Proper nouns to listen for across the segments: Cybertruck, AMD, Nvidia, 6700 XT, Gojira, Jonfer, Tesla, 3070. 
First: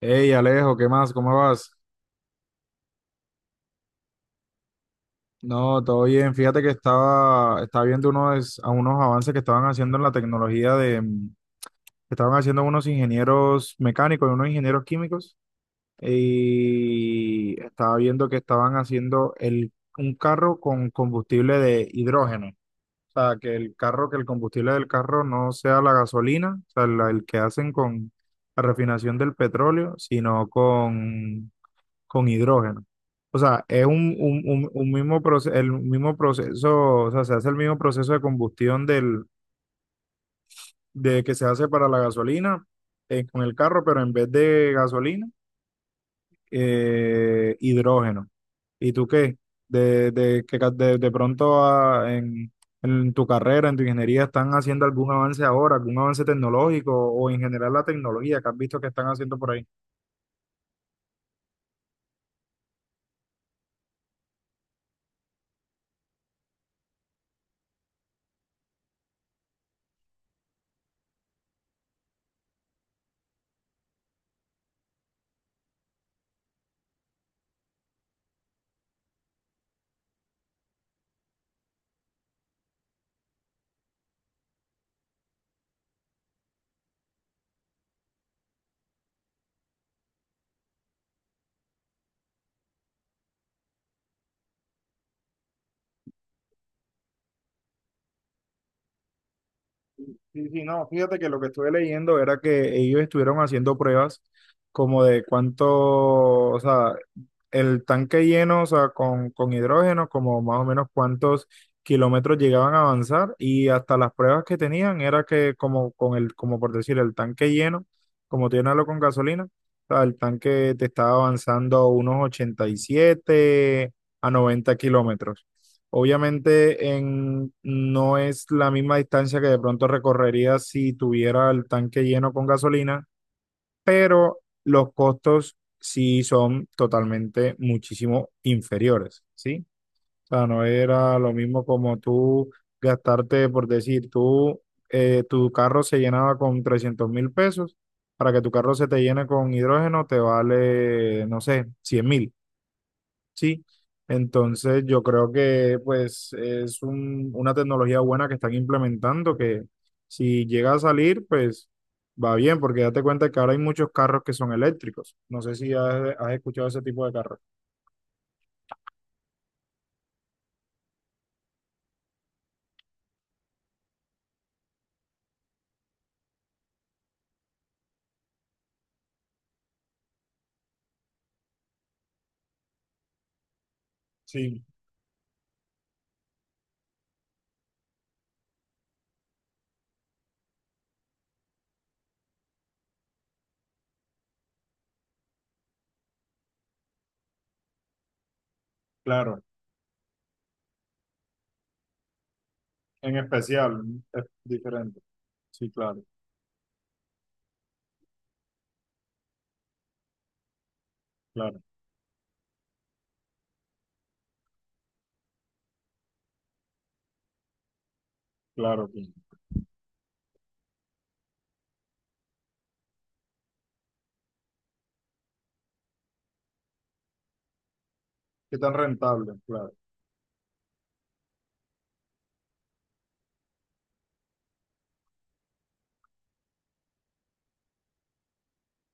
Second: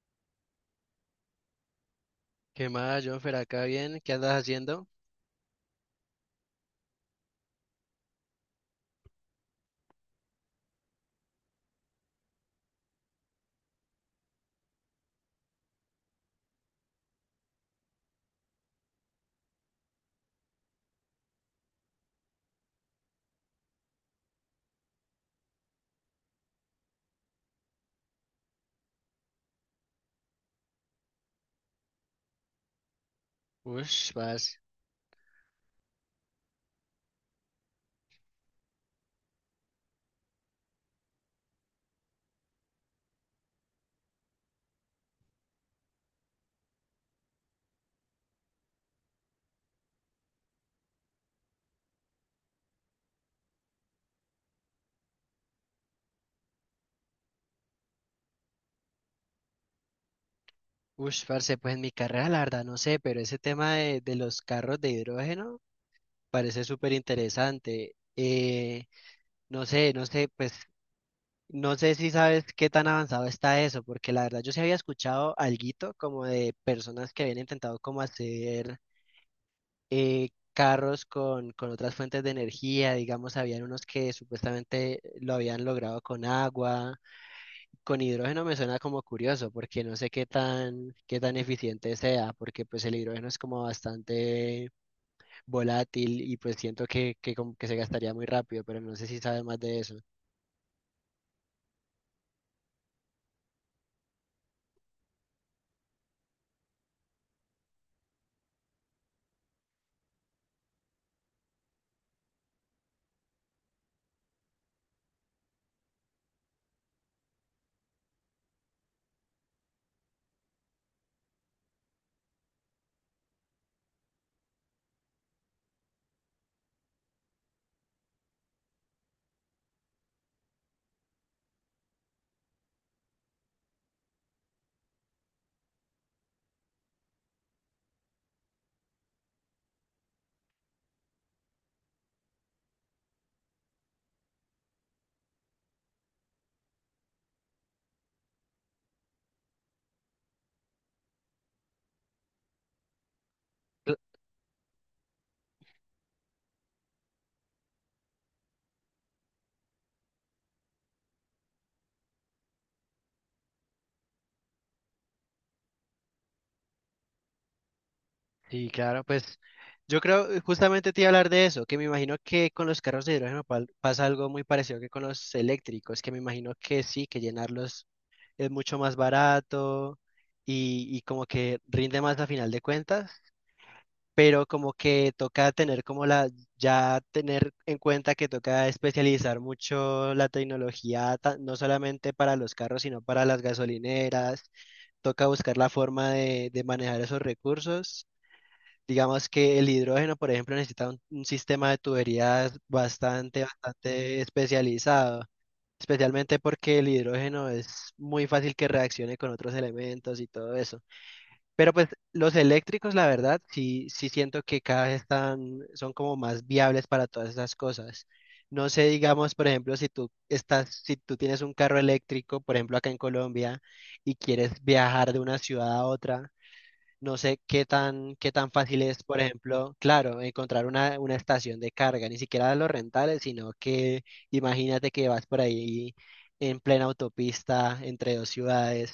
Hey Alejo, ¿qué más? ¿Cómo vas? ¿Qué más, Jonfer? Acá bien, ¿qué andas haciendo? No, todo bien. Fíjate que estaba viendo a unos avances que estaban haciendo en la tecnología de, que estaban haciendo unos ingenieros mecánicos y unos ingenieros químicos. Y estaba viendo que estaban haciendo un carro con combustible de hidrógeno. O sea, que el carro, que el combustible del carro no sea la gasolina, o sea, el que hacen con la refinación del petróleo, sino con hidrógeno. O sea, es Ush, vas. Un mismo proceso, el mismo proceso, o sea, se hace el mismo proceso de combustión de que se hace para la gasolina con el carro, pero en vez de gasolina, hidrógeno. ¿Y tú qué? De, que ca- de pronto ah, en tu carrera, en tu ingeniería, ¿están haciendo algún avance ahora, algún avance tecnológico o en general la tecnología que has visto que están haciendo por ahí? Ush, parce, pues en mi carrera, la verdad, no sé, pero ese tema de los carros de hidrógeno parece súper interesante. No sé, no sé, pues, no sé si sabes qué tan avanzado está eso, porque la verdad yo sí había escuchado alguito como de personas que habían intentado como hacer carros con otras fuentes de energía, digamos, habían unos que supuestamente lo habían logrado con agua. Con hidrógeno me suena como curioso, porque no sé qué tan eficiente sea, porque pues el hidrógeno es como bastante volátil y pues siento que como que se gastaría muy rápido, pero no sé si sabes más de eso. Sí, sí, no, fíjate que lo que estuve leyendo era que ellos estuvieron haciendo pruebas como de cuánto, o sea, el tanque lleno, o sea, con hidrógeno, como más o menos cuántos kilómetros llegaban a avanzar y hasta las pruebas que tenían era que como con el, como por decir, el tanque lleno, como llenarlo con gasolina, o sea, el tanque te estaba avanzando unos 87 a 90 kilómetros. Obviamente no es la misma distancia que de pronto recorrería si tuviera el tanque lleno con gasolina, pero los costos sí son totalmente muchísimo inferiores, ¿sí? O sea, no era lo mismo como tú gastarte, por decir, tú, tu carro se llenaba con 300.000 pesos, para que tu carro se te llene con hidrógeno te vale, no sé, 100.000. Sí, Cl- entonces yo creo que pues es una tecnología buena que están implementando que si llega a salir pues va bien porque date cuenta que ahora hay muchos carros que son eléctricos. No sé si has escuchado ese tipo de carros. Sí, claro, pues yo creo, justamente te iba a hablar de eso, que me imagino que con los carros de hidrógeno pasa algo muy parecido que con los eléctricos, que me imagino que sí, que llenarlos es mucho más barato y como que rinde más a final de cuentas. Pero Sí, como que toca ya tener en cuenta que toca especializar mucho la tecnología, no solamente para los carros, sino para las gasolineras, toca buscar la forma de manejar esos recursos. Digamos claro, que el hidrógeno, por ejemplo, necesita un sistema de tuberías en bastante, especial, bastante es diferente. especializado, Sí, claro, especialmente porque el hidrógeno es muy fácil que reaccione con otros elementos y todo eso. claro, Pero pues los eléctricos, la verdad, sí, sí siento que cada vez son como más viables para todas esas cosas. No claro. sé, Que- digamos, por ejemplo, si tú tienes un carro eléctrico, por ejemplo, acá en Colombia, y quieres viajar de una ciudad a otra, no sé qué tan ¿qué tan fácil es, por rentable? Claro. ejemplo, claro, encontrar una estación de carga, ni siquiera los rentales, sino que imagínate que vas por ahí en plena autopista entre dos ciudades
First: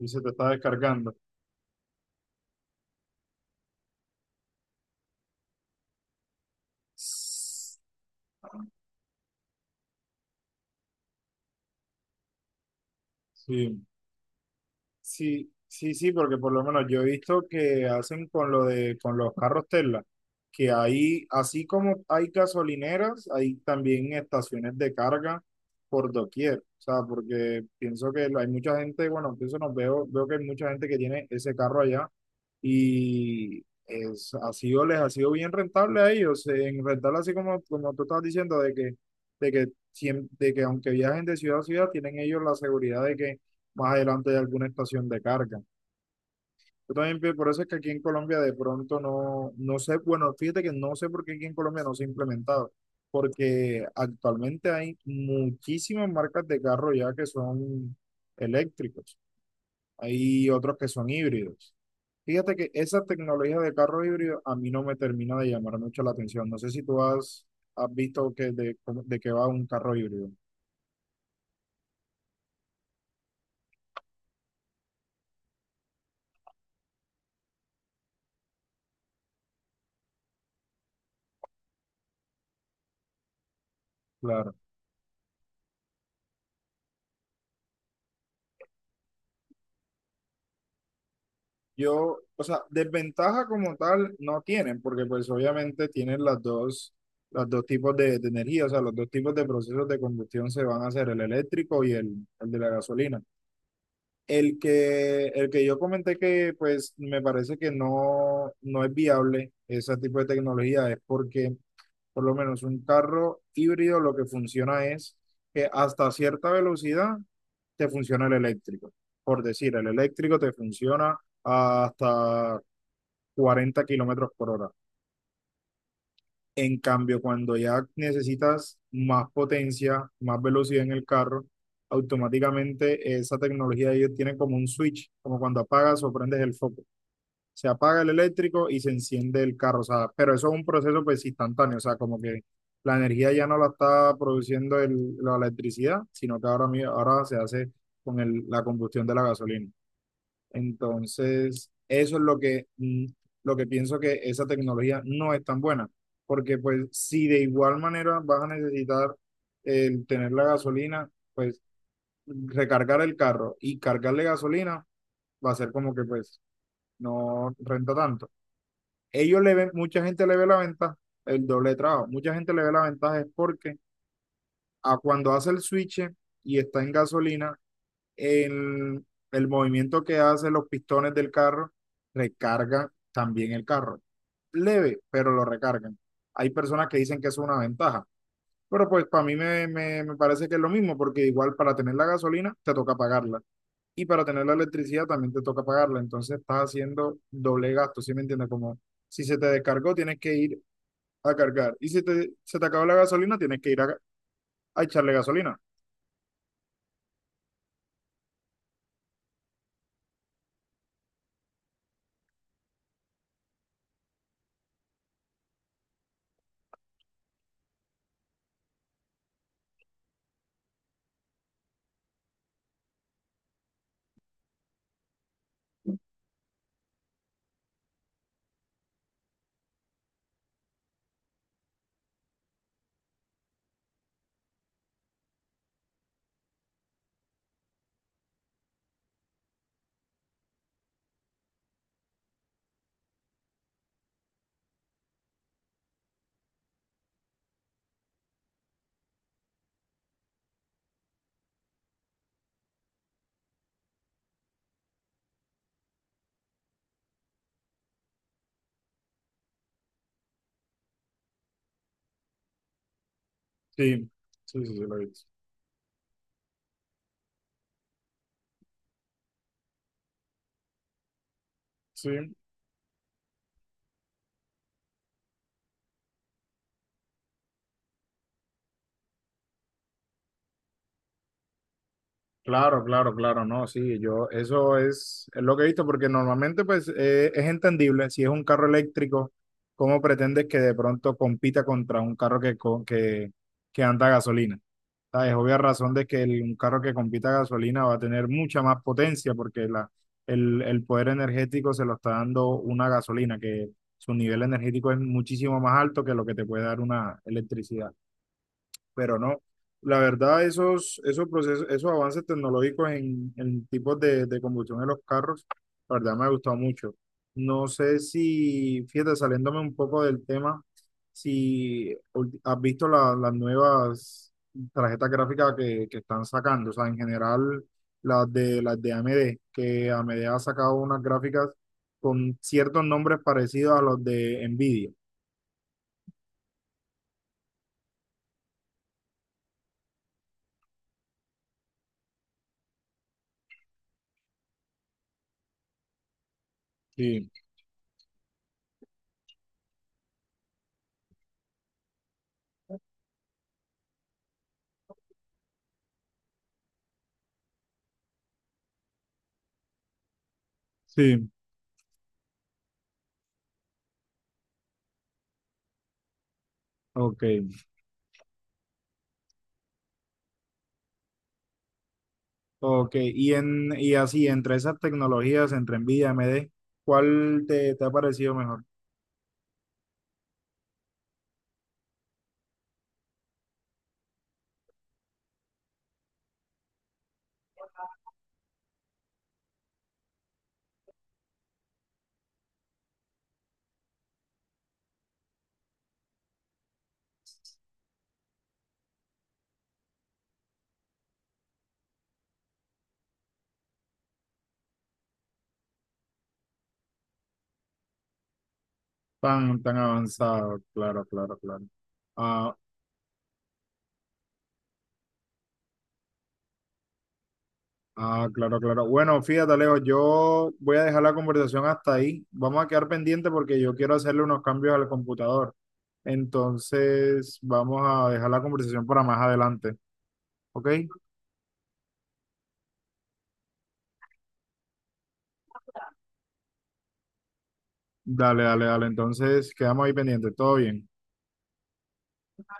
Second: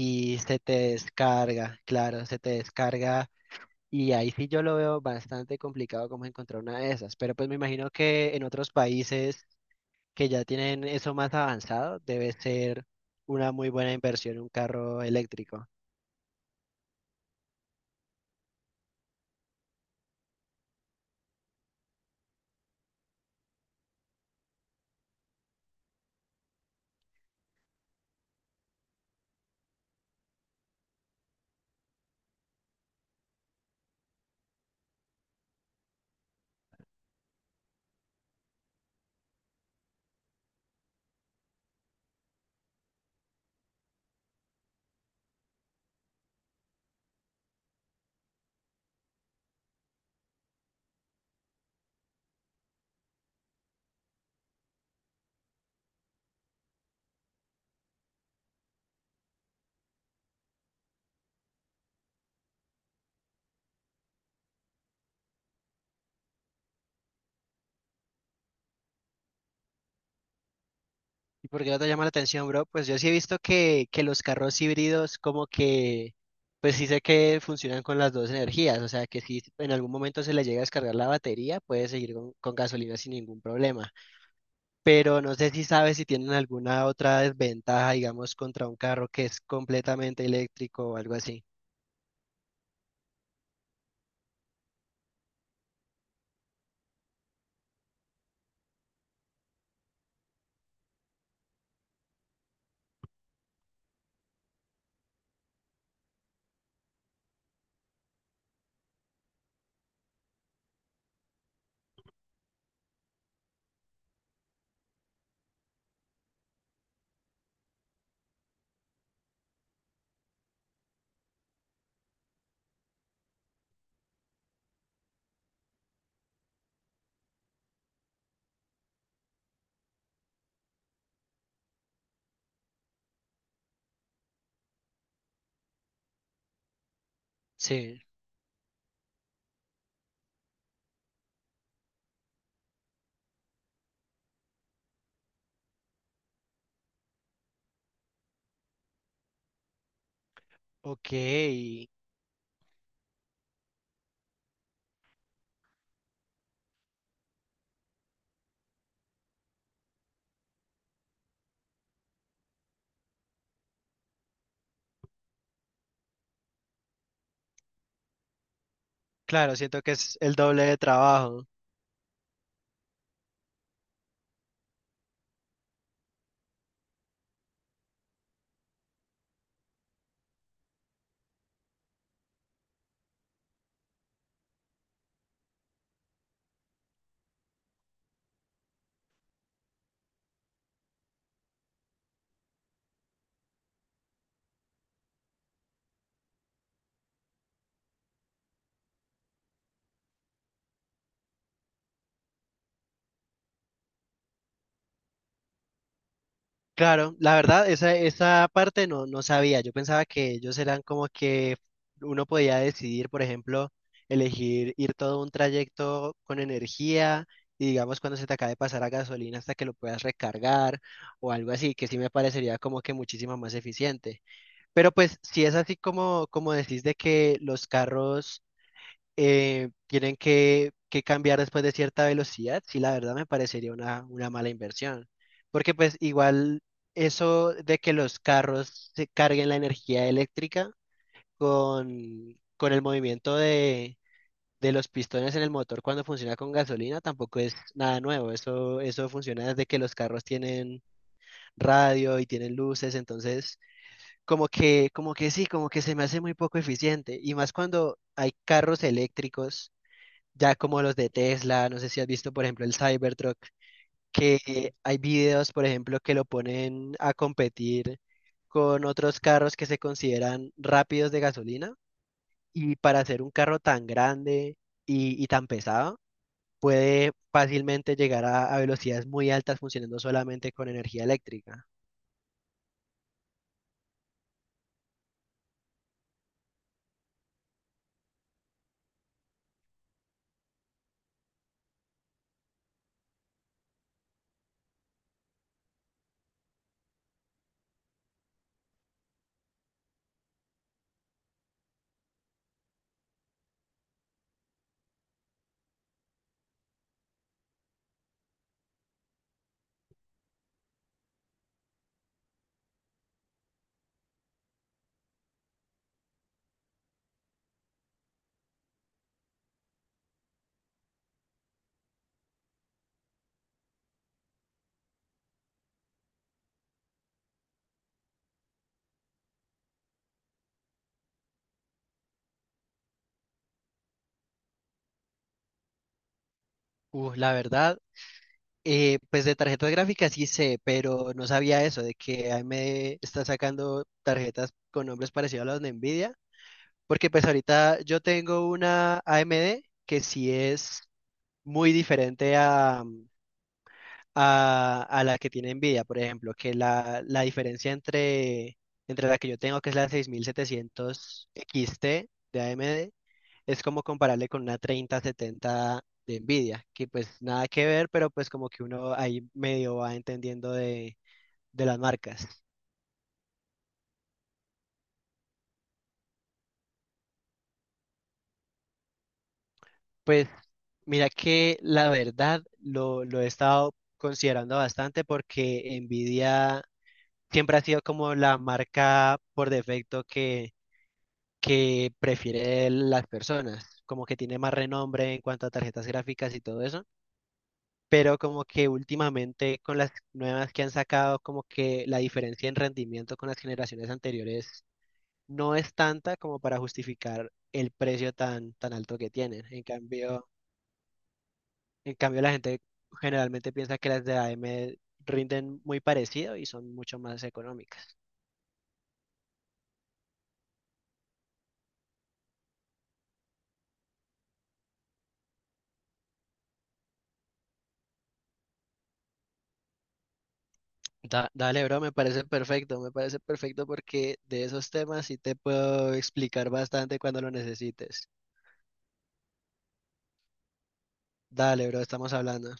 Y se te está se te descargando. descarga, claro, se te descarga y ahí sí yo lo veo bastante complicado como encontrar una de esas, pero pues me imagino que en otros países que ya tienen eso más avanzado, debe ser una muy Sí, buena inversión un carro sí, eléctrico. sí, sí, porque por lo menos yo he visto que hacen con lo de con los carros Tesla, que ahí, así como hay gasolineras, hay también estaciones de carga por doquier. O sea, porque pienso que hay mucha gente, bueno, pienso no veo, veo que hay mucha gente que tiene ese carro allá y es, ha sido, les ha sido bien rentable a ellos, en rentable así como, como tú estás diciendo, de que, siem- de que aunque viajen de ciudad a ciudad, tienen ellos la seguridad de que más adelante hay alguna estación de carga. Yo también, pi- por eso es que aquí en Colombia de pronto no, no sé, bueno, fíjate que no sé por qué aquí en Colombia no se ha implementado, porque actualmente hay muchísimas marcas de carro ya que son eléctricos, hay otros que son híbridos. Fíjate que esa tecnología de carro híbrido a mí no me termina de llamar mucho la atención. No sé si tú has visto que de, cómo- de qué va un carro híbrido. ¿Y por qué no te llama la atención, bro? Pues yo sí he visto que los carros híbridos como que, pues sí sé que funcionan con las dos energías, o sea que si en algún momento se le llega a descargar la batería, puede seguir con gasolina sin ningún problema. Claro. Pero no sé si sabes si tienen alguna otra desventaja, digamos, contra un carro que es completamente eléctrico o algo así. Yo, o sea, desventaja como tal no tienen, porque pues obviamente tienen las dos, los dos tipos de energía, o sea, los dos tipos de procesos de combustión se van a hacer, el eléctrico y el de la gasolina. El que yo comenté que pues me parece que no es viable ese tipo de tecnología es porque por lo menos un carro híbrido lo que funciona es que hasta cierta velocidad te funciona el eléctrico. Por decir, el eléctrico te funciona hasta 40 kilómetros por hora. En cambio, cuando ya necesitas más potencia, más velocidad en el carro, automáticamente esa tecnología de ellos tiene como un switch, como cuando apagas o prendes el foco. Se Sí, apaga el eléctrico y se enciende el carro, o sea, pero eso es un proceso pues instantáneo, o sea, como que la energía ya no la está produciendo la electricidad, sino que ahora, ahora se hace con la combustión de la gasolina. Entonces, ok. eso es lo que, lo que pienso que esa tecnología no es tan buena, porque pues si de igual manera vas a necesitar el tener la gasolina, pues recargar el carro y cargarle gasolina va a ser como que pues no renta tanto. Ellos le Claro, ven, siento que mucha es gente el le ve la doble de ventaja, trabajo. el doble de trabajo, mucha gente le ve la ventaja es porque a cuando hace el switch y está en gasolina, el, el movimiento que hacen los pistones del carro recarga también el carro. Leve, pero lo recargan. Hay personas que dicen que eso es una ventaja, pero pues para mí me parece que es lo mismo, porque igual para tener la gasolina te toca pagarla y para tener la electricidad también te toca pagarla. Entonces estás haciendo doble gasto, ¿sí me entiendes? Como si se te descargó, tienes que ir a cargar y si te, se te acabó la gasolina, tienes que ir a echarle gasolina. Claro, la verdad, esa parte no, no sabía. Yo pensaba que ellos eran como que uno podía decidir, por ejemplo, elegir ir todo un trayecto con energía y digamos cuando se te acabe de pasar la gasolina hasta que lo puedas recargar o algo así, que sí me parecería como que muchísimo más eficiente. Pero pues si es así como decís de que los carros tienen que cambiar después de cierta velocidad, sí, la verdad me parecería una mala inversión. Porque pues igual eso de que los carros se carguen la energía eléctrica con el movimiento de los pistones en el motor cuando funciona con gasolina tampoco es nada nuevo. Eso funciona desde que los carros tienen radio y tienen luces, entonces como que sí, como que se me hace muy poco eficiente. Y más cuando hay carros eléctricos ya como los de Tesla, no sé si has visto, por ejemplo, el Cybertruck, Sí, que sí, sí, sí, lo hay he visto. videos, por ejemplo, que lo ponen a competir con otros carros que se consideran rápidos de gasolina, Sí. y para hacer un carro tan grande y tan pesado, puede fácilmente llegar a velocidades muy altas funcionando solamente con energía eléctrica. Claro, claro, claro, no, sí, yo, eso es lo que he visto, porque normalmente pues es entendible, si es un carro eléctrico, ¿cómo pretendes que de pronto compita contra un carro que anda a gasolina? Ah, es obvia razón de que un carro que compita a gasolina va a tener mucha más potencia, porque la, el poder energético se lo está dando una gasolina, que su nivel energético es muchísimo más alto que lo que te puede dar una electricidad pero no. La verdad, esos, esos procesos, esos avances tecnológicos en tipos de combustión en los carros, la verdad me ha gustado mucho. No sé si, fíjate, saliéndome un poco del tema, si ul- has visto las nuevas tarjetas gráficas que están sacando, o sea, en general las de AMD, que AMD ha sacado unas gráficas con ciertos nombres parecidos a los de Nvidia. La verdad, pues de tarjetas gráficas sí sé, pero no sabía eso, de que AMD está sacando tarjetas con nombres parecidos a los de Nvidia. Porque pues Sí, ahorita yo tengo una AMD que sí es muy diferente a, a la que tiene Nvidia, por ejemplo, que la diferencia entre la que yo tengo, que es la 6700 sí. XT de AMD, es como comparable con una 3070 de Nvidia, que pues Ok. nada que ver, pero pues como que uno ahí medio va entendiendo de las marcas. Ok, y, en, y así, entre esas tecnologías, entre NVIDIA y AMD, ¿cuál te, te ha parecido mejor? Pues mira que la verdad lo he estado considerando bastante porque Nvidia siempre ha sido como la marca por defecto que prefiere las personas, como que tiene más renombre en cuanto a tarjetas gráficas y todo eso, pero como que últimamente con las nuevas que han sacado, como que la diferencia en rendimiento con las generaciones anteriores no es tanta como para justificar el precio tan, tan alto que tienen. Tan, tan avanzado, claro, claro, claro. En cambio, la Ah, gente generalmente piensa que las de AM rinden muy parecido y son mucho más económicas. ah, claro, claro. Bueno, fíjate, Alejo, yo voy a dejar la conversación hasta ahí. Vamos a quedar pendiente porque yo quiero hacerle unos cambios al computador. Entonces, vamos a dejar la conversación para más adelante, ¿ok? Dale, bro, me parece perfecto porque de esos temas sí te puedo explicar bastante cuando lo necesites. Dale, dale, dale. Entonces, quedamos ahí pendientes. Todo bien. Dale, bro, estamos hablando.